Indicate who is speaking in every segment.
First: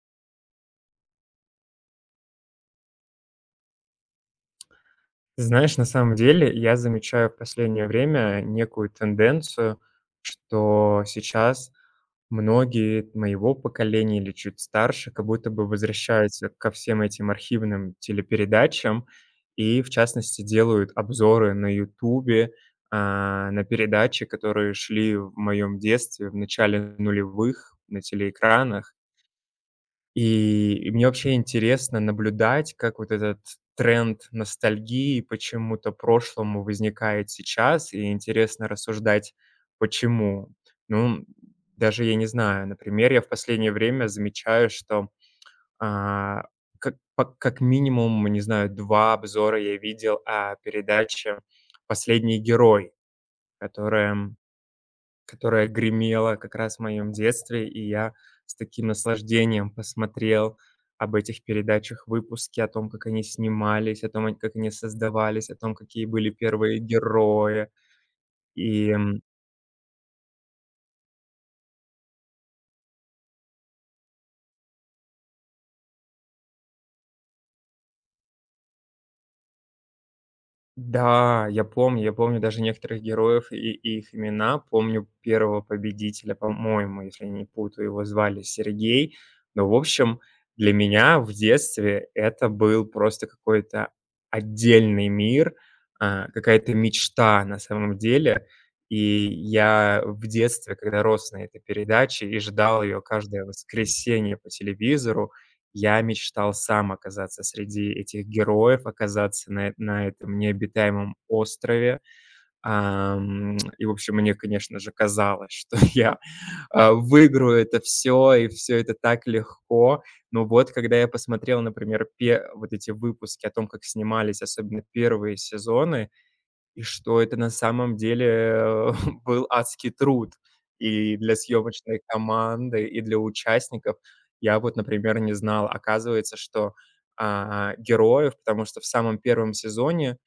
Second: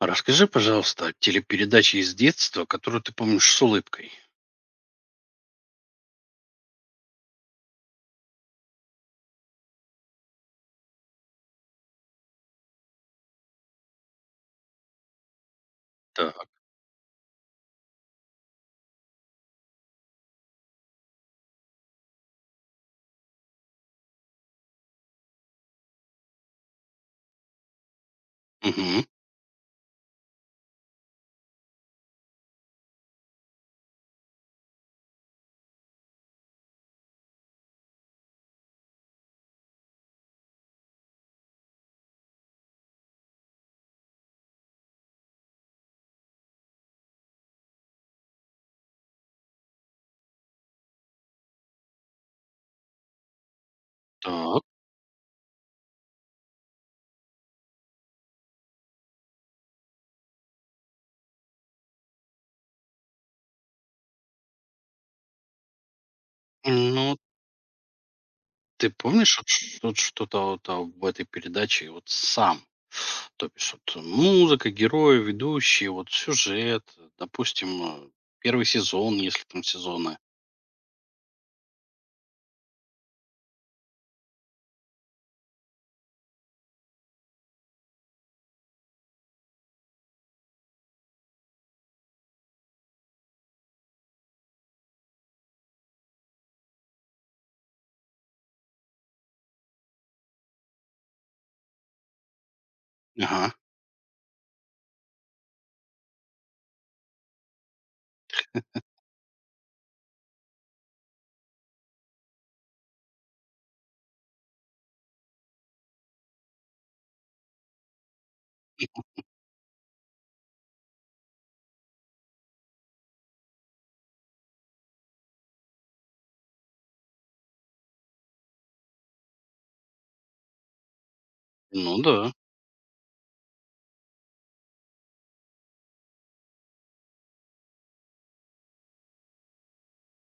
Speaker 1: А расскажи, пожалуйста, о телепередаче из детства, которую ты помнишь с улыбкой.
Speaker 2: Ты знаешь, на самом деле я замечаю в последнее время некую тенденцию, что сейчас многие моего поколения или чуть старше как будто бы
Speaker 1: Так,
Speaker 2: возвращаются ко всем этим архивным телепередачам и, в частности, делают обзоры на "Ютубе", на передачи, которые шли в моем детстве в начале нулевых на телеэкранах.
Speaker 1: мгм,
Speaker 2: И мне вообще интересно наблюдать, как вот этот тренд ностальгии почему-то прошлому возникает сейчас, и интересно рассуждать, почему. Ну, даже я не знаю, например, я в последнее время замечаю, что, а, как минимум, не знаю, 2 обзора я видел о передаче "Последний герой", которая
Speaker 1: так.
Speaker 2: которая гремела как раз в моем детстве, и я с таким наслаждением посмотрел об этих передачах выпуски, о том, как они снимались, о том, как они создавались, о том, какие были первые
Speaker 1: Ну,
Speaker 2: герои.
Speaker 1: ты
Speaker 2: И
Speaker 1: помнишь вот вот что-то вот в этой передаче вот сам? То бишь вот музыка, герои, ведущие, вот сюжет, допустим, первый сезон, если там сезоны.
Speaker 2: Да, я помню даже некоторых героев и, их имена. Помню первого победителя, по-моему, если не путаю, его звали Сергей. Но, в общем, для меня в детстве это был просто какой-то отдельный мир, какая-то мечта на самом деле. И я в детстве, когда рос на этой передаче и ждал ее каждое
Speaker 1: Ага,
Speaker 2: воскресенье по телевизору, я мечтал сам оказаться среди этих героев, оказаться на этом необитаемом острове. И, в общем, мне, конечно же, казалось, что выиграю это все и все это так легко. Но вот когда я посмотрел, например, пе вот эти выпуски о том, как снимались, особенно первые сезоны, и что это на самом деле, был адский труд и для
Speaker 1: ну
Speaker 2: съемочной
Speaker 1: да,
Speaker 2: команды, и для участников. Я вот, например, не знал. Оказывается, что, а, героев, потому что в самом первом сезоне,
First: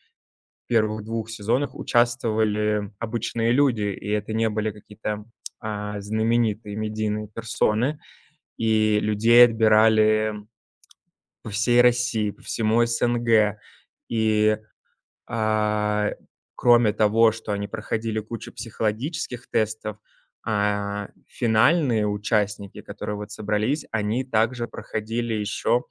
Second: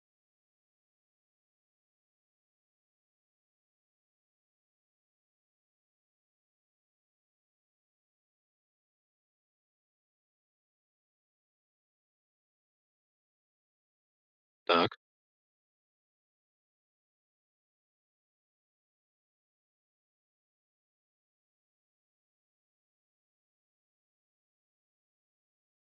Speaker 2: первых двух сезонах участвовали обычные люди, и это не были какие-то, знаменитые медийные персоны, и людей отбирали по всей России, по всему СНГ. И
Speaker 1: так,
Speaker 2: а, Кроме того, что они проходили кучу психологических тестов, финальные участники, которые вот собрались, они также проходили еще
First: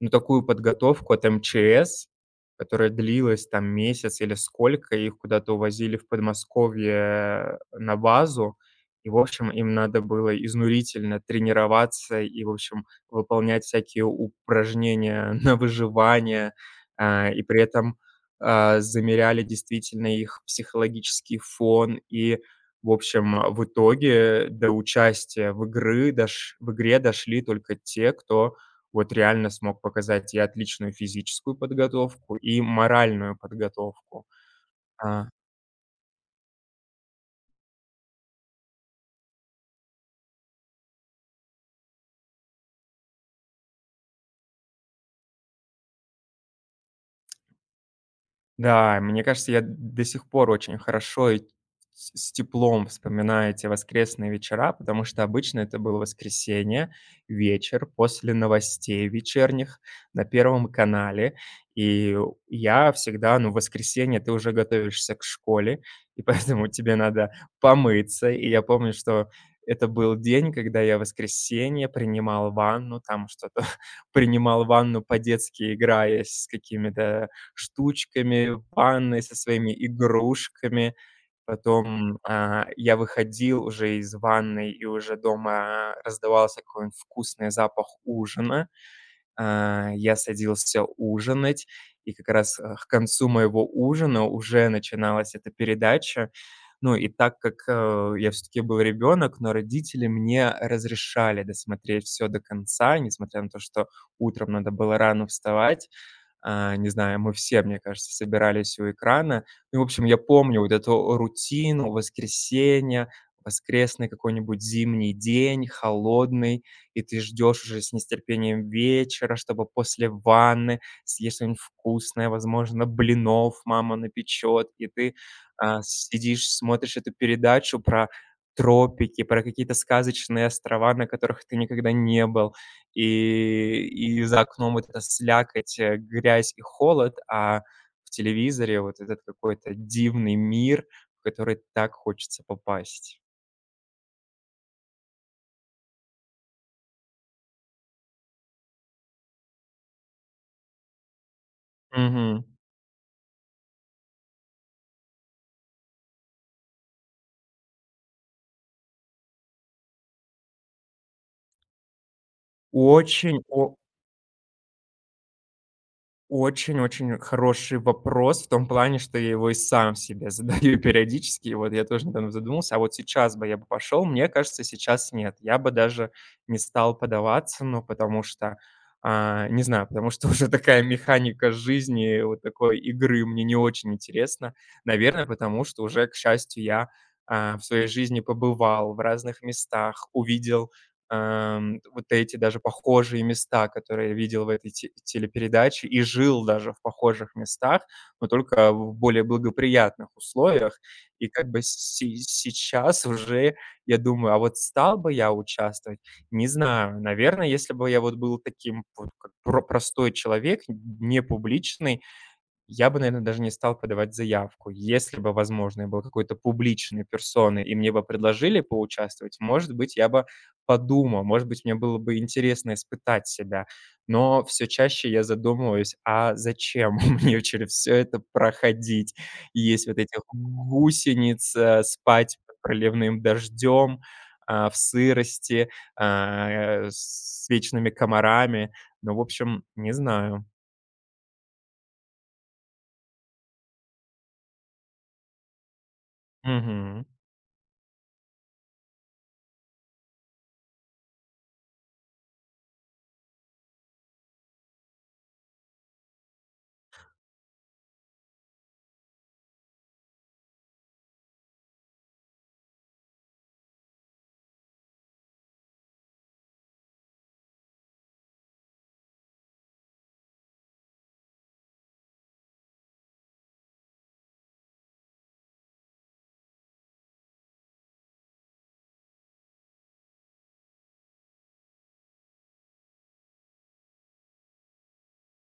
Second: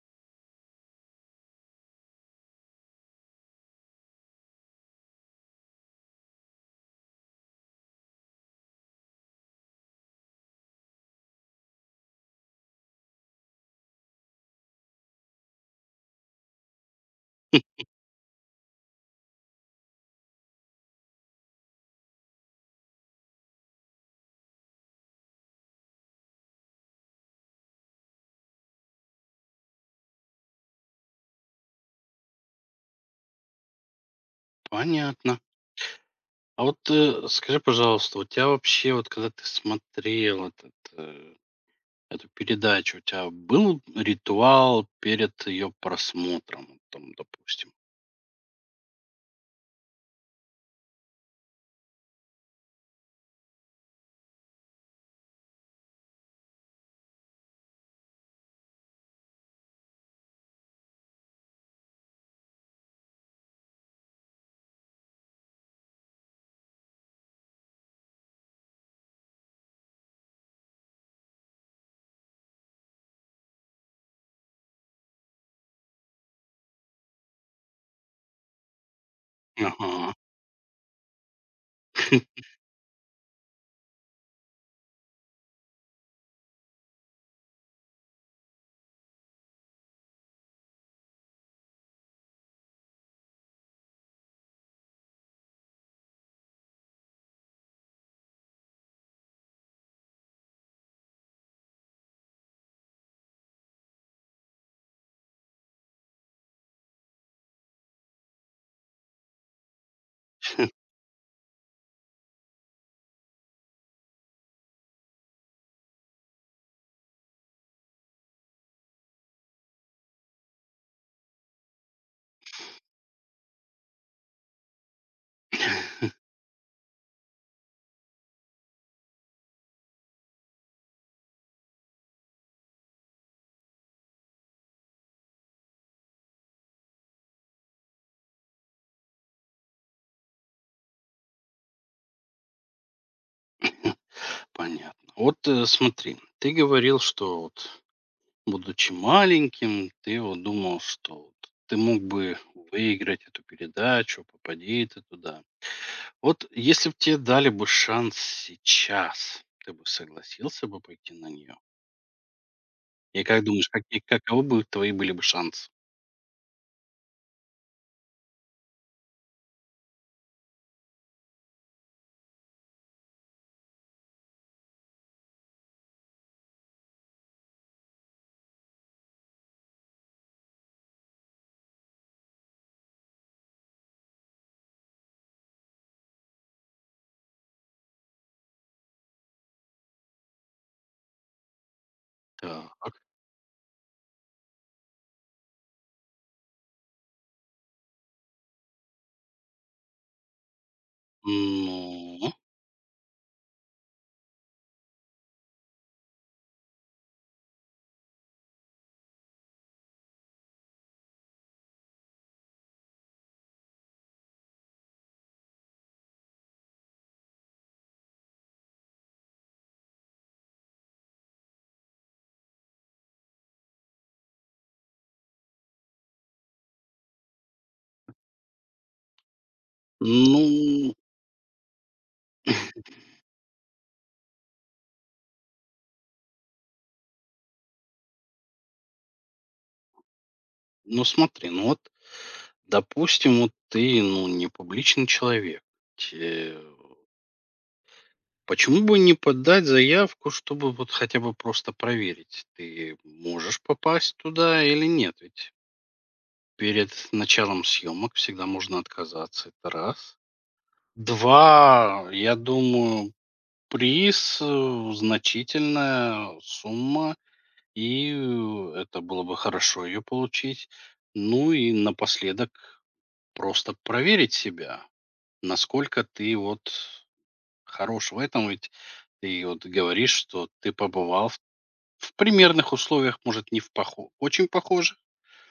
Speaker 2: ну, такую подготовку от МЧС, которая длилась там месяц или сколько, их куда-то увозили в Подмосковье на базу. И, в общем, им надо было изнурительно тренироваться и, в общем, выполнять всякие упражнения на выживание, и при этом, замеряли действительно их психологический фон. И, в общем, в итоге до участия в игры дош в игре дошли только те, кто вот реально смог показать и отличную физическую подготовку, и моральную подготовку. А
Speaker 1: понятно. А вот скажи, пожалуйста, у тебя вообще вот когда ты смотрел эту передачу, у тебя был ритуал перед ее просмотром, вот там, допустим?
Speaker 2: Да, мне кажется, я до сих пор очень хорошо и с теплом вспоминаю эти воскресные вечера, потому что обычно это было воскресенье, вечер после новостей вечерних на Первом канале. И я всегда, ну, в воскресенье ты уже готовишься к школе, и поэтому тебе надо помыться. И я помню, что это был день, когда я в воскресенье принимал ванну, там что-то принимал ванну по-детски, играя с какими-то штучками, ванной со своими
Speaker 1: Ага.
Speaker 2: игрушками. Потом, я выходил уже из ванной, и уже дома раздавался какой-нибудь вкусный запах ужина. Я садился ужинать, и как раз, к концу моего ужина уже начиналась эта передача. Ну, и так как, я все таки был ребенок, но родители мне разрешали досмотреть все до конца, несмотря на то, что утром надо было рано вставать. Не знаю, мы все, мне кажется, собирались у экрана. Ну, в общем, я помню вот эту рутину воскресенья, воскресный какой-нибудь зимний день, холодный, и ты ждешь уже с нестерпением вечера, чтобы после ванны съесть что-нибудь вкусное, возможно, блинов мама напечет, и ты, сидишь, смотришь эту передачу про тропики, про какие-то сказочные острова, на которых ты никогда не был. И за окном вот эта слякоть, грязь и холод, а в телевизоре вот этот какой-то дивный мир, в который так хочется попасть.
Speaker 1: Понятно. Вот, смотри, ты говорил, что вот, будучи маленьким, ты вот думал, что вот ты мог бы
Speaker 2: Мгм.
Speaker 1: выиграть эту передачу, попади ты туда. Вот если бы тебе дали бы шанс сейчас, ты бы согласился бы пойти на нее? И
Speaker 2: Очень
Speaker 1: как думаешь,
Speaker 2: о
Speaker 1: какие каковы бы твои были бы шансы?
Speaker 2: Очень-очень хороший вопрос в том плане, что я его и сам себе задаю периодически. И вот я тоже недавно задумался, а вот сейчас бы я бы пошел? Мне кажется, сейчас нет. Я бы даже не стал подаваться, ну, потому что, не знаю, потому что уже такая механика жизни, вот такой игры мне не очень интересна. Наверное, потому что уже, к счастью, в своей жизни побывал в разных местах, увидел. Ам, вот эти даже
Speaker 1: Так.
Speaker 2: похожие места, которые я видел в этой те телепередаче и жил даже в похожих местах, но только в более благоприятных условиях. И как бы се
Speaker 1: Ну.
Speaker 2: сейчас уже я думаю, а вот стал бы я участвовать? Не знаю. Наверное, если бы я вот был таким вот как про простой человек, непубличный, я бы, наверное, даже не стал подавать заявку. Если бы, возможно, я был какой-то публичной персоной и мне бы предложили поучаствовать, может быть, я бы подумал, может быть, мне было бы интересно испытать себя. Но все чаще я задумываюсь: а зачем мне через все это проходить? Есть вот этих
Speaker 1: Ну,
Speaker 2: гусениц, спать под проливным дождем, в сырости, с вечными комарами. Ну, в общем, не знаю.
Speaker 1: ну смотри, ну вот, допустим, вот ты, ну, не публичный человек. Те-
Speaker 2: Мгм.
Speaker 1: Почему бы не подать заявку, чтобы вот хотя бы просто проверить, ты можешь попасть туда или нет? Ведь перед началом съемок всегда можно отказаться, это раз. Два, я думаю, приз, значительная сумма, и это было бы хорошо ее получить. Ну и напоследок просто проверить себя, насколько ты вот хорош в этом. Ведь ты вот говоришь, что ты побывал в примерных условиях, может, не в очень похожих,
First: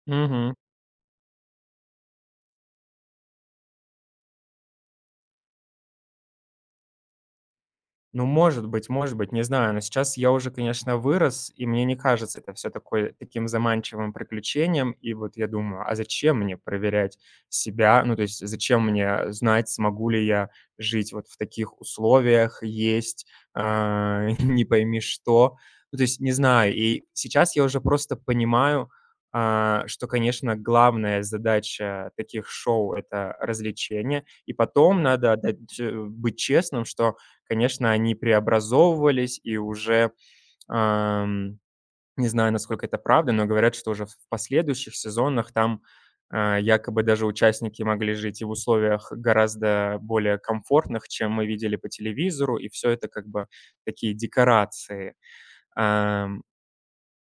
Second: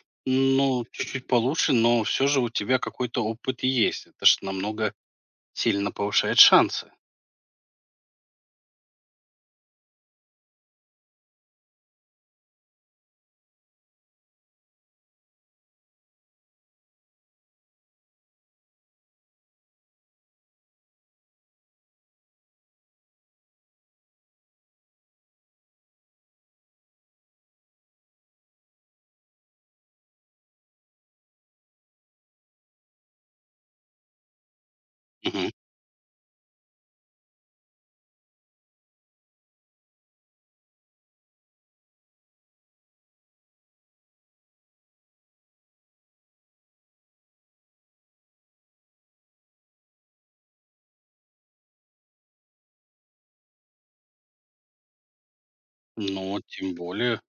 Speaker 2: Мгм.
Speaker 1: ну, чуть-чуть получше, но все же у тебя какой-то опыт есть. Это же намного сильно повышает шансы.
Speaker 2: Ну, может быть, не знаю, но сейчас я уже, конечно, вырос, и мне не кажется это все такое таким заманчивым приключением. И вот я думаю, а зачем мне проверять себя? Ну, то есть зачем мне знать, смогу ли я жить вот в таких условиях, есть, не пойми что? Ну, то есть не знаю. И сейчас я уже просто понимаю, что, конечно, главная задача таких шоу — это развлечение. И потом надо
Speaker 1: Мгм.
Speaker 2: отдать, быть честным, что конечно, они преобразовывались и уже, ам, не знаю, насколько это правда, но говорят, что уже в последующих сезонах там, якобы даже участники могли жить и в условиях гораздо более комфортных, чем мы видели по телевизору, и все это как бы такие декорации.
Speaker 1: Ну, тем более.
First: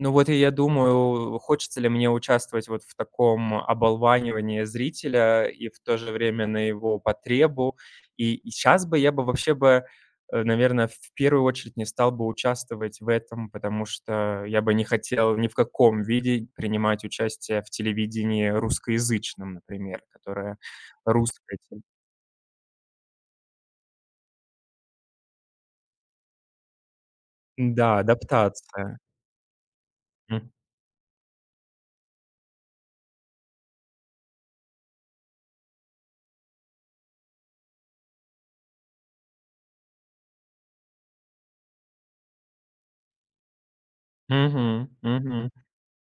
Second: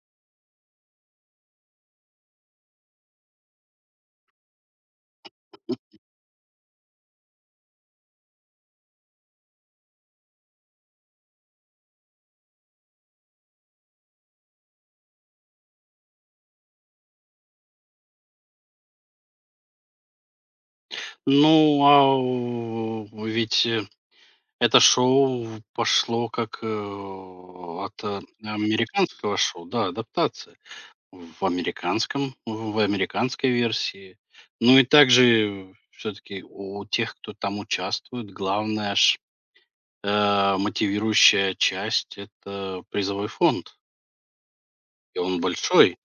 Speaker 2: Ну вот и я думаю, хочется ли мне участвовать вот в таком оболванивании зрителя и в то же время на его потребу. И сейчас бы я бы вообще бы, э, наверное, в первую очередь не стал бы участвовать в этом, потому что я бы не хотел ни в каком виде принимать участие в телевидении русскоязычном, например, которое русское.
Speaker 1: Ну, а ведь это шоу пошло как, от,
Speaker 2: Да, адаптация.
Speaker 1: американского шоу, да,
Speaker 2: М.
Speaker 1: адаптация. В американской версии. Ну и также все таки у тех, кто там участвует, главная мотивирующая часть — это призовой фонд,
Speaker 2: Мгм,
Speaker 1: и он
Speaker 2: мгм.
Speaker 1: большой.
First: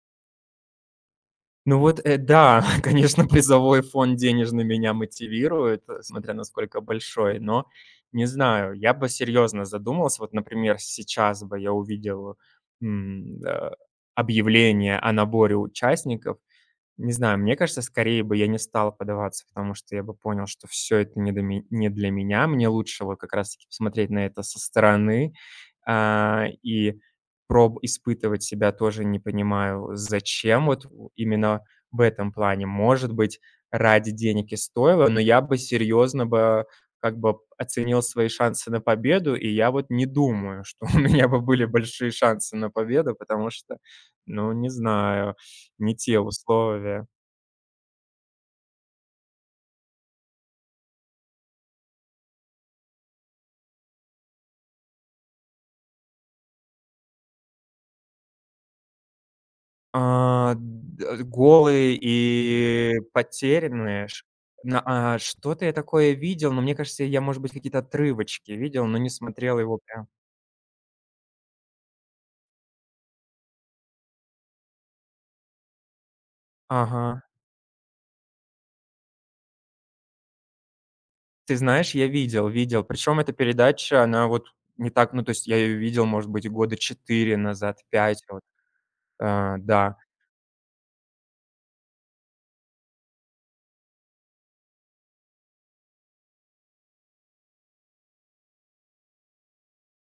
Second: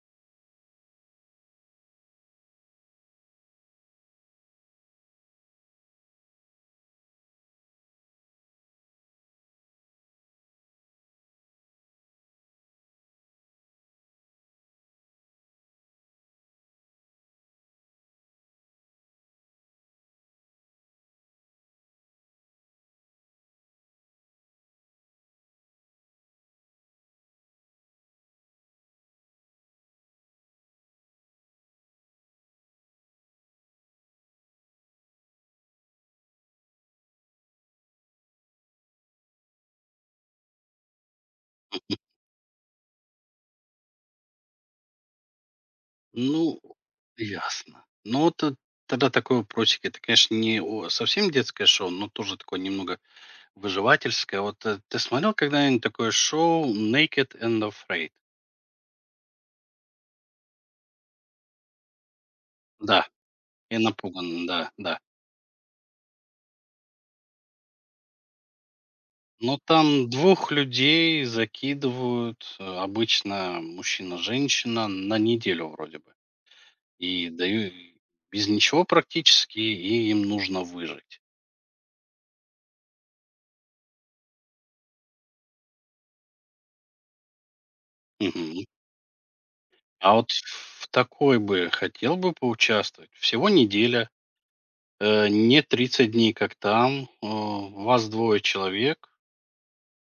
Speaker 2: Ну вот, да, конечно, призовой фонд денежный меня мотивирует, смотря насколько большой, но не знаю, я бы серьезно задумался. Вот, например, сейчас бы я увидел м, э, объявление о наборе участников, не знаю, мне кажется, скорее бы я не стал поддаваться, потому что я бы понял, что все это не до ме не для меня. Мне лучше вот как раз-таки посмотреть на это со стороны, и проб испытывать себя тоже не понимаю, зачем вот в именно в этом плане. Может быть, ради денег и стоило, но я бы серьезно бы как бы оценил свои шансы на победу, и я вот не думаю, что у меня бы были большие шансы на победу, потому что, ну, не знаю, не те
Speaker 1: Ну,
Speaker 2: условия.
Speaker 1: ясно. Ну, вот, тогда такой вопросик. Это, конечно, не о совсем детское шоу, но тоже такое немного выживательское. Вот ты смотрел когда-нибудь такое шоу Naked and Afraid?
Speaker 2: А, д Голые
Speaker 1: Да,
Speaker 2: и
Speaker 1: и
Speaker 2: потерянные.
Speaker 1: напуган, да, да.
Speaker 2: Что-то я такое видел, но мне кажется, я, может быть, какие-то отрывочки видел, но не
Speaker 1: Но
Speaker 2: смотрел его прям.
Speaker 1: там двух людей закидывают, обычно мужчина-женщина, на неделю вроде бы.
Speaker 2: Ага.
Speaker 1: И даю без ничего практически, и им нужно выжить.
Speaker 2: Ты знаешь, я видел, видел. Причем эта передача, она вот не так ну, то есть я ее видел, может быть, года 4 назад, пять. Вот.
Speaker 1: Мгм.
Speaker 2: Да.
Speaker 1: А вот в такой бы хотел бы поучаствовать. Всего неделя, не 30 дней, как там. Вас двое человек,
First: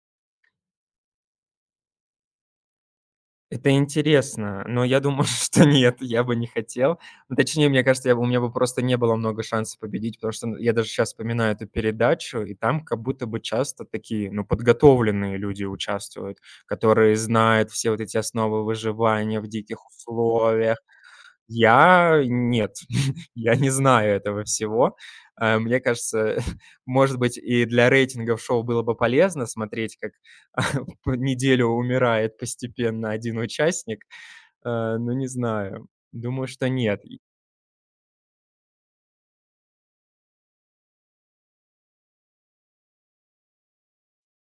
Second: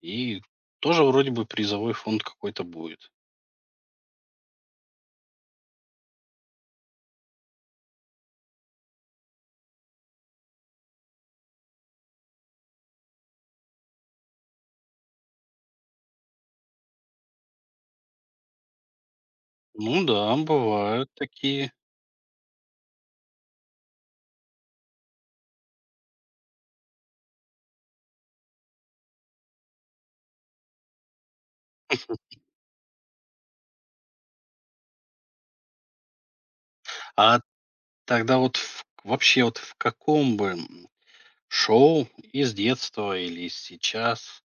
Speaker 1: и тоже вроде бы призовой фонд какой-то будет.
Speaker 2: Это интересно, но я думаю, что нет, я бы не хотел. Ну, точнее, мне кажется, я бы у меня бы просто не было много шансов победить, потому что, ну, я даже сейчас вспоминаю эту передачу, и там как будто бы часто такие, ну, подготовленные люди участвуют, которые знают все вот эти основы выживания в диких
Speaker 1: Ну да,
Speaker 2: условиях.
Speaker 1: бывают такие.
Speaker 2: Я нет, я не знаю этого всего. Мне кажется, может быть, и для рейтингов шоу было бы полезно смотреть, как по неделю умирает постепенно один участник, э, но не знаю. Думаю, что нет.
Speaker 1: А тогда вот в вообще вот в каком бы, шоу из детства или сейчас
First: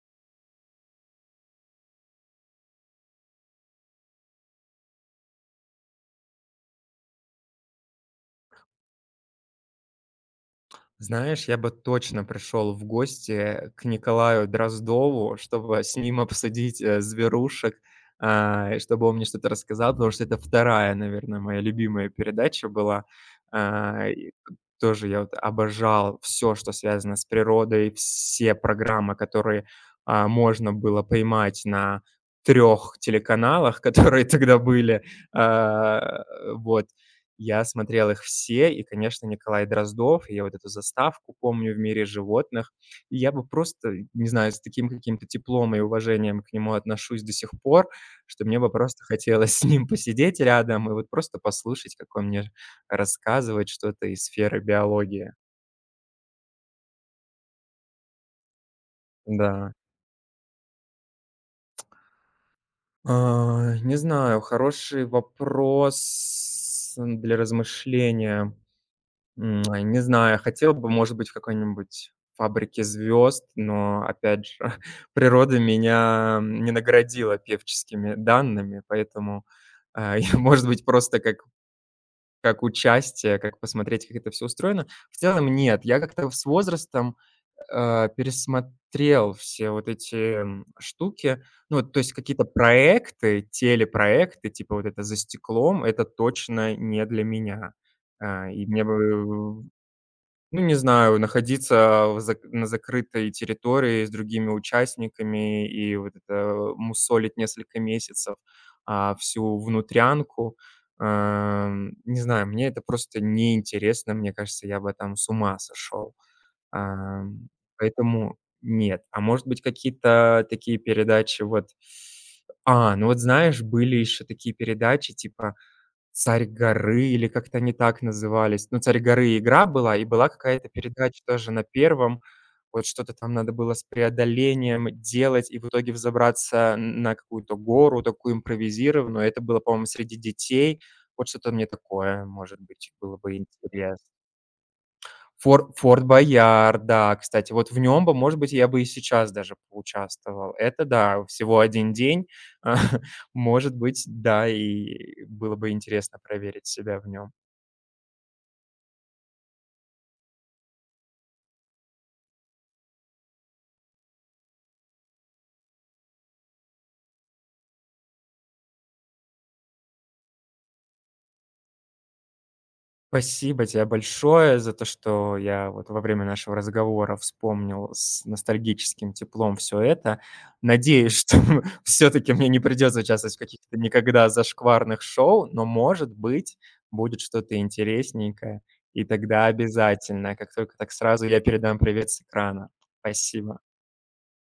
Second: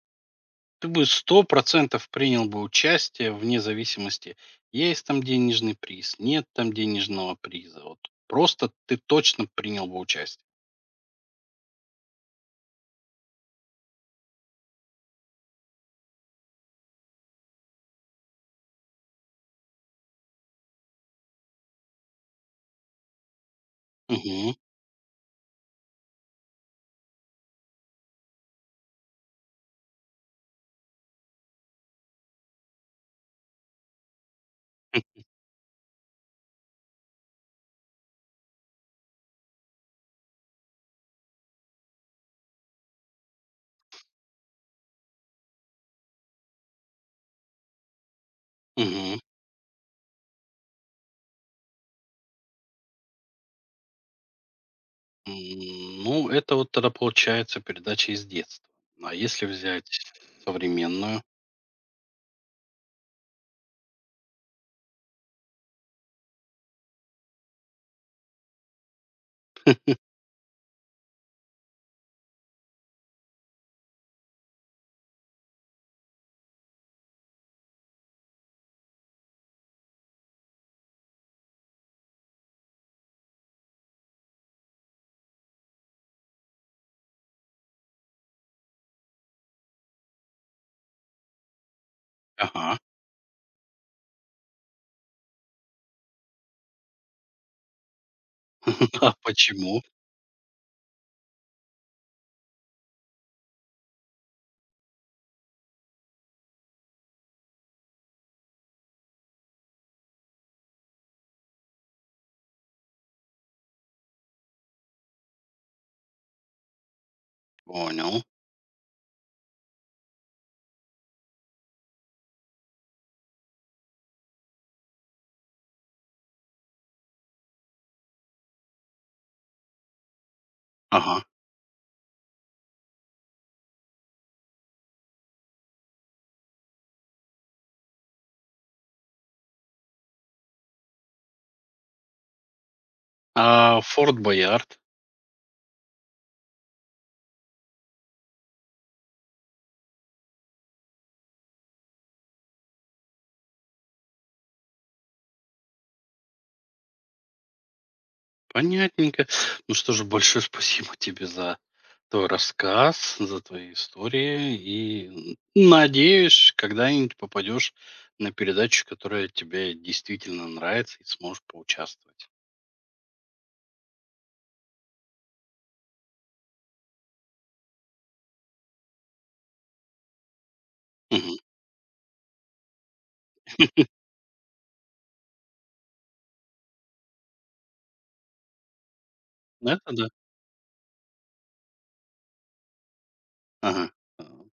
Speaker 1: ты бы 100% принял бы участие вне зависимости, есть там денежный приз, нет там денежного приза? Вот просто ты точно принял бы участие?
Speaker 2: Знаешь, я бы точно пришел в гости к Николаю Дроздову, чтобы с ним обсудить, "Зверушек", и чтобы он мне что-то рассказал, потому что это вторая, наверное, моя любимая передача была. И
Speaker 1: Мгм.
Speaker 2: тоже я вот обожал все, что связано с природой, все программы, которые, можно было поймать на трех телеканалах, которые тогда были. А, вот. Я смотрел их все, и, конечно, Николай Дроздов, и я вот эту заставку помню в "Мире животных". И я бы просто, не знаю, с таким каким-то теплом и уважением к нему отношусь до сих пор, что мне бы
Speaker 1: М,
Speaker 2: просто
Speaker 1: мгм.
Speaker 2: хотелось с ним посидеть рядом и вот просто послушать, как он мне рассказывает что-то из сферы биологии.
Speaker 1: Ну, это вот тогда получается передача из детства. А если
Speaker 2: Да.
Speaker 1: взять современную?
Speaker 2: Не знаю, хороший вопрос, для размышления. Не знаю, хотел бы, может быть, в какой-нибудь "Фабрике звезд", но, опять же, природа меня не наградила певческими данными, поэтому, я, может быть, просто как участие, как посмотреть, как это все устроено. В целом нет, я как-то с возрастом, пересмотрел все вот эти, штуки. Ну, то есть какие-то
Speaker 1: Ага.
Speaker 2: проекты, телепроекты, типа вот это "За стеклом" — это точно не для меня. А, и мне
Speaker 1: А
Speaker 2: бы
Speaker 1: почему?
Speaker 2: Ну, не знаю, находиться в зак на закрытой территории с другими участниками и вот это мусолить несколько месяцев, всю внутрянку. Не знаю, мне это просто неинтересно. Мне кажется, я бы там с ума сошел. Ам,
Speaker 1: Понял.
Speaker 2: Поэтому нет. А может быть, какие-то такие передачи вот Ну вот знаешь, были еще такие передачи типа Царь горы или как-то они так назывались. Ну, "Царь горы" игра была, и была какая-то передача
Speaker 1: Ага.
Speaker 2: тоже на Первом. Вот что-то там надо было с преодолением делать и в итоге взобраться н на какую-то гору, такую импровизированную. Это было, по-моему, среди детей. Вот что-то мне такое, может быть, было бы
Speaker 1: А
Speaker 2: интересно.
Speaker 1: Форт Боярд?
Speaker 2: Форт Боярд, да, кстати, вот в нём бы, может быть, я бы и сейчас даже поучаствовал. Это да, всего один день. Может быть, да, и было бы интересно проверить себя в нём.
Speaker 1: Понятненько. Ну что же, большое спасибо тебе за твой рассказ, за твои истории. И надеюсь, когда-нибудь попадешь на передачу, которая тебе действительно нравится, и сможешь поучаствовать.
Speaker 2: Спасибо тебе большое за то, что я вот во время нашего разговора вспомнил с ностальгическим теплом все это. Надеюсь,
Speaker 1: Мгм.
Speaker 2: что все-таки мне не придется участвовать в каких-то никогда зашкварных шоу, но, может быть, будет что-то интересненькое. И тогда
Speaker 1: Да, да.
Speaker 2: обязательно, как только так сразу я передам привет с экрана. Спасибо.
Speaker 1: Ага.